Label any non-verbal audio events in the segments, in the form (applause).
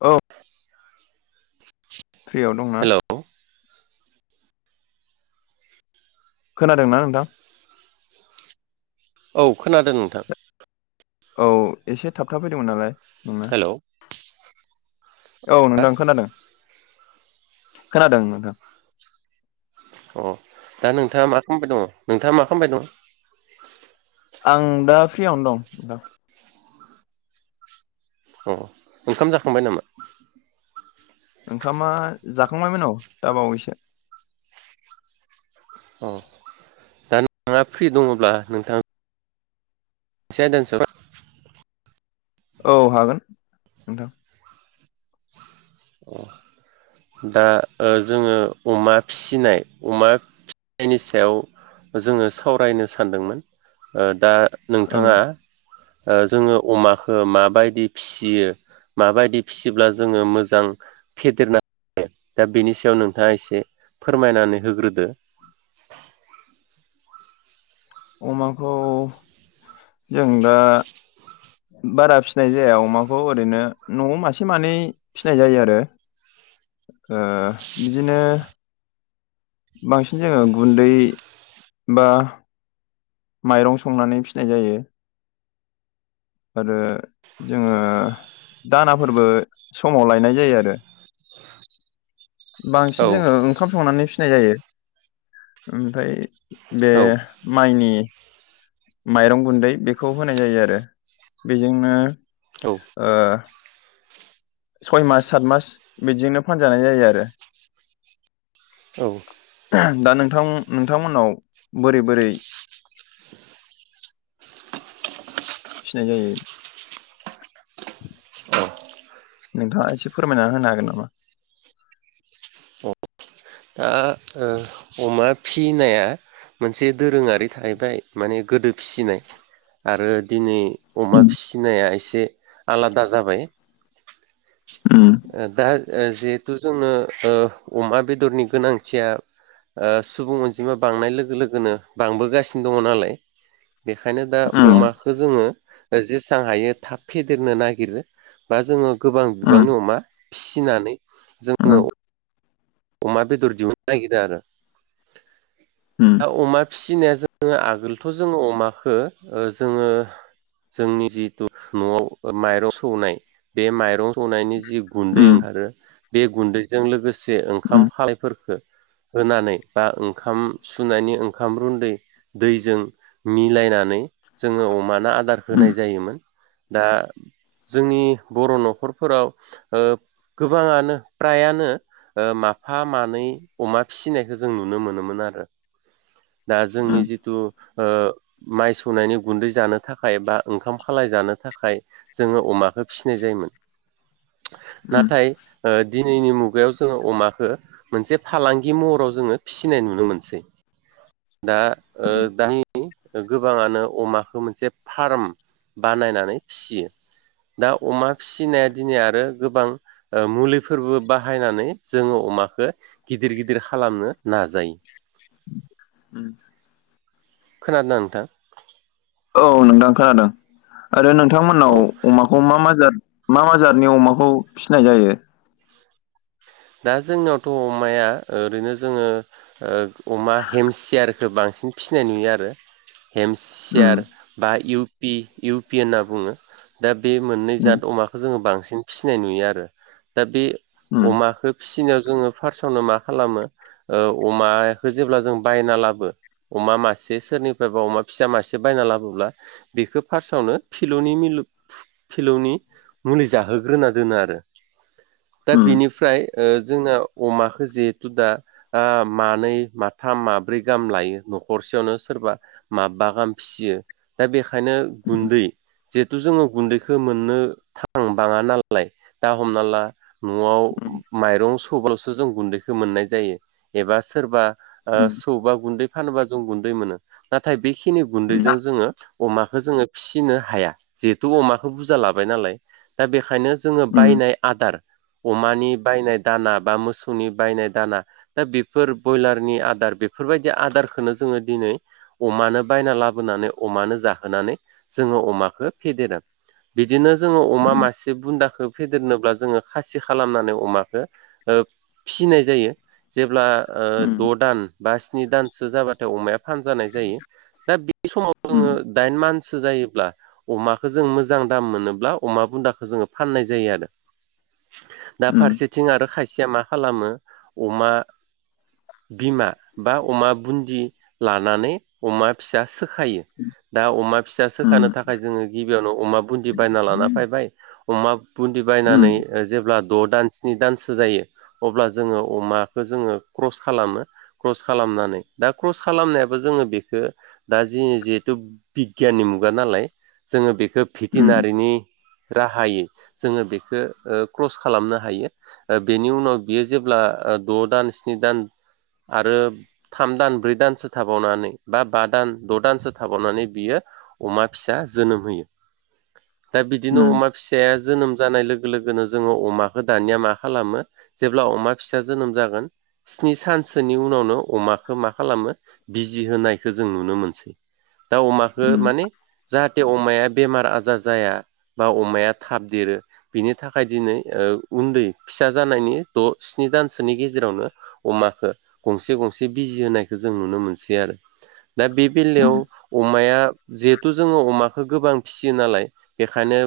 औ फ्रिआव दंना? हेलौ खोनादोंना नोंथां? औ खोनादों नोंथां। औ एसे थाबथा फैदोंमोन नालाय। नङा हेलौ औ हा नोंथां खोनादों। खोनादों नोंथां। अ दा नोंथाङा मा खालामबाय दङ नोंथाङा मा खालामबाय दङ? आं दा फ्रिवनो दं। अ ओंखाम जाखांबाय नामा? ओंखामा जाखांबायमोन औ दा बावैसो। औ दा नोंथांआ फ्रि दङब्ला नोंथां (unintelligible) औ हागोन नोंथां। अ दा ओ जोङो अमा फिसिनाय अमा फिसिनायनि सायाव जोङो सावरायनो सानदोंमोन ओ दा ओं नोंथाङा ओ जोङो अमाखौ माबायदि फिसियो माबायदि फिसिब्ला जोङो मोजां फेदेरनानै दा बेनि सायाव नोंथाङा एसे फोरमायनानै होग्रोदो । अमाखौ जों दा बारा फिनाय जाया अमाखौ ओरैनो न'आव मासे मानै फिनाय जायो आरो । ओ बिदिनो बांसिन जोङो गुन्दै बा माइरं संनानै फिनाय जायो । आरो जोङो दानाफोरबो समाव लायनाय जायो आरो । औ बांसिन जोङो ओंखाम संनानै फिनाय जायो ओमफ्राय बे औ माइनि माइरं गुन्दै बेखौ होनाय जायो आरो बेजोंनो औ ओ सय मास सात मास बिदिजोंनो फानजानाय जायो आरो । औ दा नोंथां नोंथांमोनाव बोरै बोरै फिनाय जायो औ नोंथाङा एसे फोरमायना होनो हागोन नामा? औ अमा फिनाया मोनसे दोरोङारि थाहैबाय माने गोदो फिसिनाय आरो दिनै अमा फिसिनाया एसे आलादा जाबाय । उम ओ दा जिहेथु जोंङो ओ अमा बेदरनि गोनांथिया ओ सुबुं अनजिमा बांनाय लोगो लोगोनो बांबोगासिनो दङ नालाय बेखायनो दा अमाखौ जोङो जेसां हायो थाब फेदेरनो नागिरो बा जोङो गोबां उम बिबांनि अमा फिसिनानै जोङो अमा बेदर दिहुननो नागिरो आरो दा उम अमा फिसिनाय जोङो आगोलथ' जोङो अमाखौ ओ जोङो जोंनि जिथु न'आव माइरं सौनाय बे माइरं सौनायनि जि उम गुन्दै ओंखारो बे गुन्दैजों लोगोसे उम ओंखाम खालायफोर होनानै बा ओंखाम सुनायनि ओंखाम रुन्दै दैजों मिलायनानै जोङो अमानो आदार उम होनाय जायोमोन । दा जोंनि बर' न'खरफोराव ओ गोबाङानो फ्रायानो ओ मा माफा मानै अमा फिसिनायखौ जों नुनो मोनोमोन आरो । दा उम जोंनि जिथु ओ माइ सौनायनि गुन्दै जानो थाखाय बा ओंखाम खालाय जानो थाखाय जोङो अमाखौ फिनाय जायोमोन (inaudible) नाथाय ओ दि दिनैनि मुगायाव जोङो अमाखौ मोनसे फालांगि महराव जोङो फिसिनाय नुनो मोनसै दाओ उम दानि गोबाङानो अमाखौ मोनसे फार्म बानायनानै फियो दा अमा फिसिनाया दिनै आरो गोबां मुलिफोरबो बाहायनानै जोङो अमाखौ गिदिर गिदिर खालामनो नाजायो (inaudible) उम खोनादोना नोंथां। औ नोंथां खोनादों आरो औ नोंथांमोननाव अमाखौ मा मा जाद मा मा जादनि अमाखौ फिसिनाय जायो? दा जोंनियावथ' अमाया ओरैनो जोङो ओ अमा हेमसियारखो बांसिन बांसिन फिसिनाय नुयो आरो। उम हेमसियार बा इउपि इउ पि होनना बुङो। दा बे मोननै उम जाद अमाखो जोङो बांसिन फिसिनाय नुयो आरो। दा बे अमा फिसिनायाव जोङो फार्स्टआवनो मा खालामो ओ अमखो जेब्ला जों बायना लाबो अमा मासे सोरनिफ्रायबा अमा फिसा मासे बायना लाबोब्ला बेखौ फार्स्टआवनो फिल'नि मिलु फिलौनि मुलि जाहोग्रोना दोनो आरो दा बेनिफ्राय ओ जोंना अमाखो जेहेथु दा मानै माथाम माब्रै गाहाम लायो न'खरसेयावनो सोरबा माबबा गाहाम फियो दा बेखायनो गुन्दै जिहेथु जोङो गुन्दैखो मोननो थां बाङा नालाय दा हमना ला न'आव माइरं सौबाल'सो जों गुन्दैखो मोननाय जायो एबा सोरबा ओ सौबा गुन्दै फानोबा जों गुन्दै मोनो नाथाय बेखिनि गुन्दैजों जोङो अमाखौ जोङो फिसिनो हाया जिहेतु अमाखौ बुरजा लाबाय नालाय दा बेखायनो जोङो बायनाय आदार अमानि बायनाय दाना बा मोसौनि बायनाय दाना दा बेफोर ब्रयलारनि आदार बेफोरबायदि आदार बेखोनो जोङो दिनै अमानो बायना लाबोनानै अमानो जाहोनानै जोङो अमाखो फेदेरो। बिदिनो जोङो अमा मासे बुन्दाखो फेदेरनोब्ला जोङो खासि खालामनानै अमा ओ फिसिनाय जायो जेब्ला ओ द' दान बा स्नि दानसो जाबाथाय अमाया फानजानाय जायो। दा बिदि समाव जोङो दाइन मानसो जायोब्ला अमाखो जों मोजां दाम मोनोब्ला अमा बुन्दाखौ जोङो फाननाय जायो आरो। (inaudible) दा फारसे खायसेया मा खालामो अमा बिमा बा अमा बुन्दि लानानै अमा फिसा सोखायो। दा अमा फिसा सोखानो थाखाय जोङो गिबियावनो अमा बुन्दि बायना लाना फायबाय अमा बुन्दि बायनानै जेब्ला द' दानसे जि दानसो जायो अब्ला जोङो अमाखो जोङो क्रस खालामो क्रस खालामनानै दा क्रस खालामनायाबो जोङो बेखो दा जि जिहेथु बिगियाननि मुगा नालाय जोङो बेखो भेटेनारिनि राहायै जोङो बेखो ओ क्रस खालामनो हायो। दी बेनि उनाव बियो जेब्ला द' दान स्नि दान आरो थाम दान ब्रै दानसो थाबावनानै बा बा दान द' दानसो थाबावनानै बियो अमा फिसा जोनोम होयो। (inaudible) दा बिदिनो अमा फिसाया जोनोम जानाय लोगो लोगोनो जोङो अमाखौ दानिया मा खालामो जेब्ला अमा फिसा जोनोम जागोन स्नि सानसोनि उनावनो अमाखौ मा खालामो बिजि होनायखो जों नुनो मोनसै दा अमखो माने जा थे अमाया बेमार आजार जाया बा अमाया थाब देरो बिनि थाखाय दिनै ओ उन्दै फिसा जानायनि द' स्नि दानसोनि गेजेरावनो अमाखो गंसे गंसे बिजि होनायखो जों नुनो मोनसै आरो। दा बे बेलायाव अमाया जिहेथु जोङो अमाखो गोबां फिसियो नालाय बे ओंखायनो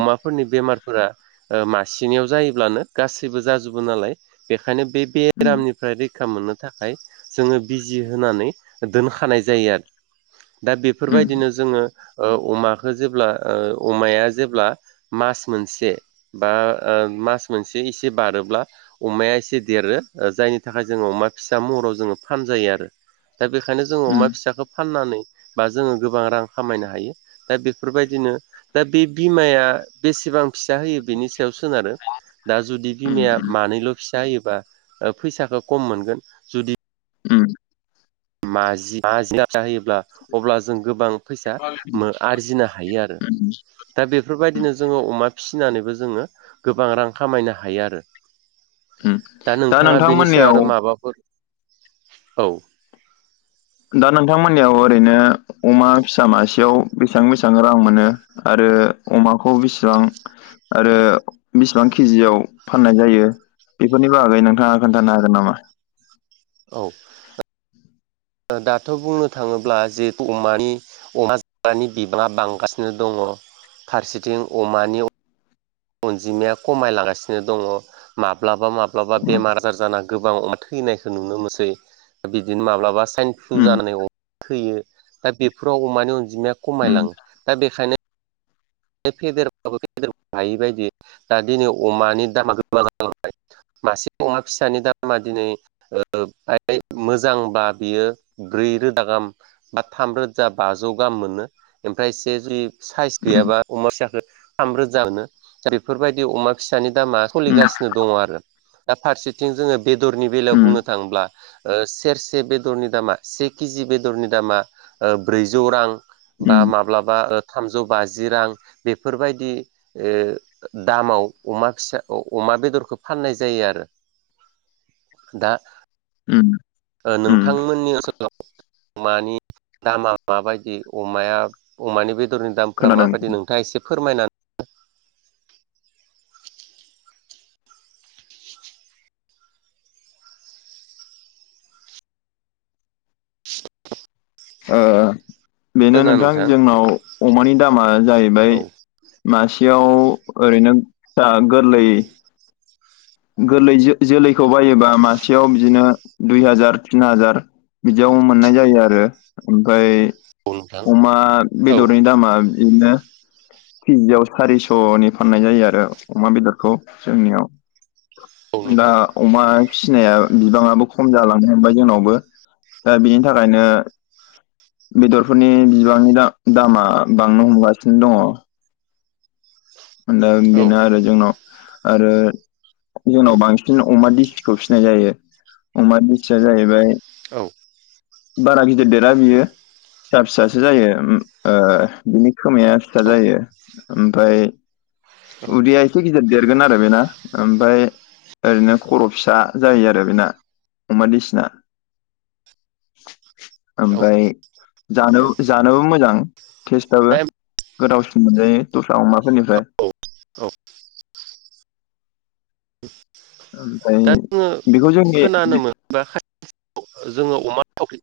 अमाफोरनि बेमारफोरा मासेनियाव जायोब्लानो गासैबो जाजोबो नालाय बेखायनो बे बेरामनिफ्राय रैखा मोननो थाखाय जोङो बिजि होनानै दोनखानाय जायो आरो। दा बेफोरबायदिनो जोङो ओ अमाखौ जेब्ला ओ अमाया जेब्ला मास मोनसे बा ओ मास मोनसे एसे बारोब्ला अमाया एसे देरो जायनि थाखाय जों अमा फिसा महराव जोङो फान जायो आरो दा बेखायनो जोंङो अमा फिसाखौ फाननानै बा जोङो गोबां रां खामायनो हायो दा बेफोरबायदिनो दा बे बिमाया बेसे सिबां फिसा होयो बिनि सायाव सोनारो दा जुदि बिमाया मानैल' फिसा होयोबा फैसाखौ खम मोनगोन जुदि माजि माजि जाहोयोब्ला अब्ला जों गोबां फै आरजिनो हायो आरो दा बेफोरबायदिनो जोङो अमा फिसिनानैबो जोङो गोबां रां खामायनो हायो आरो दा नोंथाङा बेनि सायाव नोंथांमोननियाव आरो माबाफोर औ दा नोंथांमोननियाव ओरैनो अमा फिसा मासेयाव बेसेबां बेसेबां रां मोनो आरो ओ अमाखौ बेसेबां आरो बेसेबां केजियाव फाननाय जायो बेफोरनि बागै नोंथाङा खोन्थानो हागोन नामा औ दाथ' बुंनो थाङोब्ला जिहेथु अमानि अमा जाग्रानि बिबाङा बांगासिनो दङ फारसेथिं अमानि अनजिमाया खमायलांगासिनो दङ माब्लाबा माब्लाबा उम बेमार आजार जाजाना गोबां अमा थैनायखौ नुनो मोनसै बिदिनो माब्लाबा साइन फ्लु उम जानानै अ थैयो दा बेफोराव अमानि अनजिमाया उम खमायलाङो दा बेखायनो बे फेदेर बाबो फेदेर हायि बायदि दा दिनै अमानि दामा गोमालांबाय मासे अमा फिसानि दामा दिनै मोजांबा बियो ब्रै रोजा गाहाम बा थाम रोजा बाजौ गाहाम मोनो ओमफ्राय एसे जुदि साइस उम गैयाबा अमा फिसाखौ थामरोजा मोनो दा बेफोरबायदि अमा फिसानि दामा सोलिगासिनो दङ आरो दा फारसेथिं जोङो बेदरनि बेलायाव उम बुंनो थाङोब्ला सेरसे बेदरनि दामा से केजि बेदरनि दामा ब्रैजौ रां बा उम माब्लाबा थामजौ बाजि रां बेफोरबायदि दामाव अमा फिसा अमा बेदरखौ फाननाय जायो आरो दा उम उम नोंथांमोननि ओनसोलाव अमानि दामा माबायदि अमाया अमानि बे बेदरनि दामफोरा खोनादों माबायदि नोंथाङा एसे फोरमायनानै बेनो नोंथां जोंनाव अमानि दामा जाहैबाय औ मासेयाव ओरैनो दा गोरलै गोरलै जोलैखौ बायोबा मासेयाव बिदिनो दुइ हाजार तिन हाजार बिदियाव मोननाय जायो आरो ओमफाय औ नोंथां अमा औ बेदरनि दामा बिदिनो केजियाव सारिस'नि फाननाय जायो आरो अमा बेदरखौ औ जोंनियाव दा नोंथां अमा फिसिनाया बिबाङाबो खम जालांनो हांबाय जोंनावबो दा बेनि थाखायनो बेदरफोरनि बिबांनि दामा बांनो हमगासिनो दङ दा औ बेनो आरो जोंनाव आरो जोंनाव उम बांसिन अमा दिसि खौ फिसिनाय जायो अमा दिसिया जाहैबाय औ -बारा गिदिर देरा बियो फिसा फिसासो जायो बिनि- -खोमाया फिसा औ जायो ओमफ्राय उदैया एसे- गिदिर देरगोन आरो बेना ओमफ्राय ओरैनो खर' फिसा जायो आरो बेना ममाद इसना औ ओमफ्राय जानो औ जानोबो मोजां टेस्टाबो दा गोथावसिन मोनजायो दस्रा अमाफोरनिफ्राय औ -औ ओमफ्राय दा जोङो बेखौ जोंनि खोनानो मोनबा जोङो अमा थावख्रि।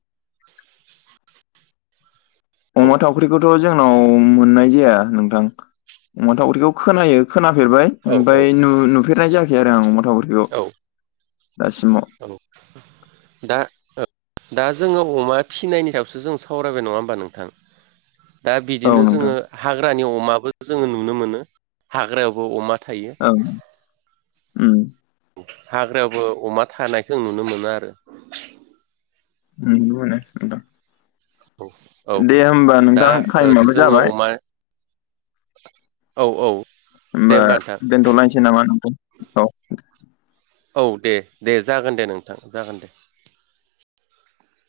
औ अमा थावख्रिखौथ' जोंनाव मोननाय जाया नोंथां अमा थावख्रिखौ खोनायो खोनाफेरबाय औ औ ओमफ्राय नुफेरनाय जायाखै आरो आं अमा थावख्रिखौ। औ दासिमाव औ दा। दा जोङो अमा फिनायनि सायावसो जों सावरायबाय नङा होमबा नोंथां। दा औ बिदिनो नोंथां जोङो हाग्रानि अमाबो जोङो नुनो मोनो हाग्रायावबो अमा थायो औ। हाग्रायावबो अमा थानायखौ नुनो मोनो आरो। नुनो मोनो नोंथां। औ - औ दे होमबा दा नोंथां टाइमाबो जोङो जाबाय अमा औ - औ। दे होमबा नोंथां दोनथ'लायसै नामा नोंथां औ। औ दे- दे जागोन दे नोंथां जागोन दे।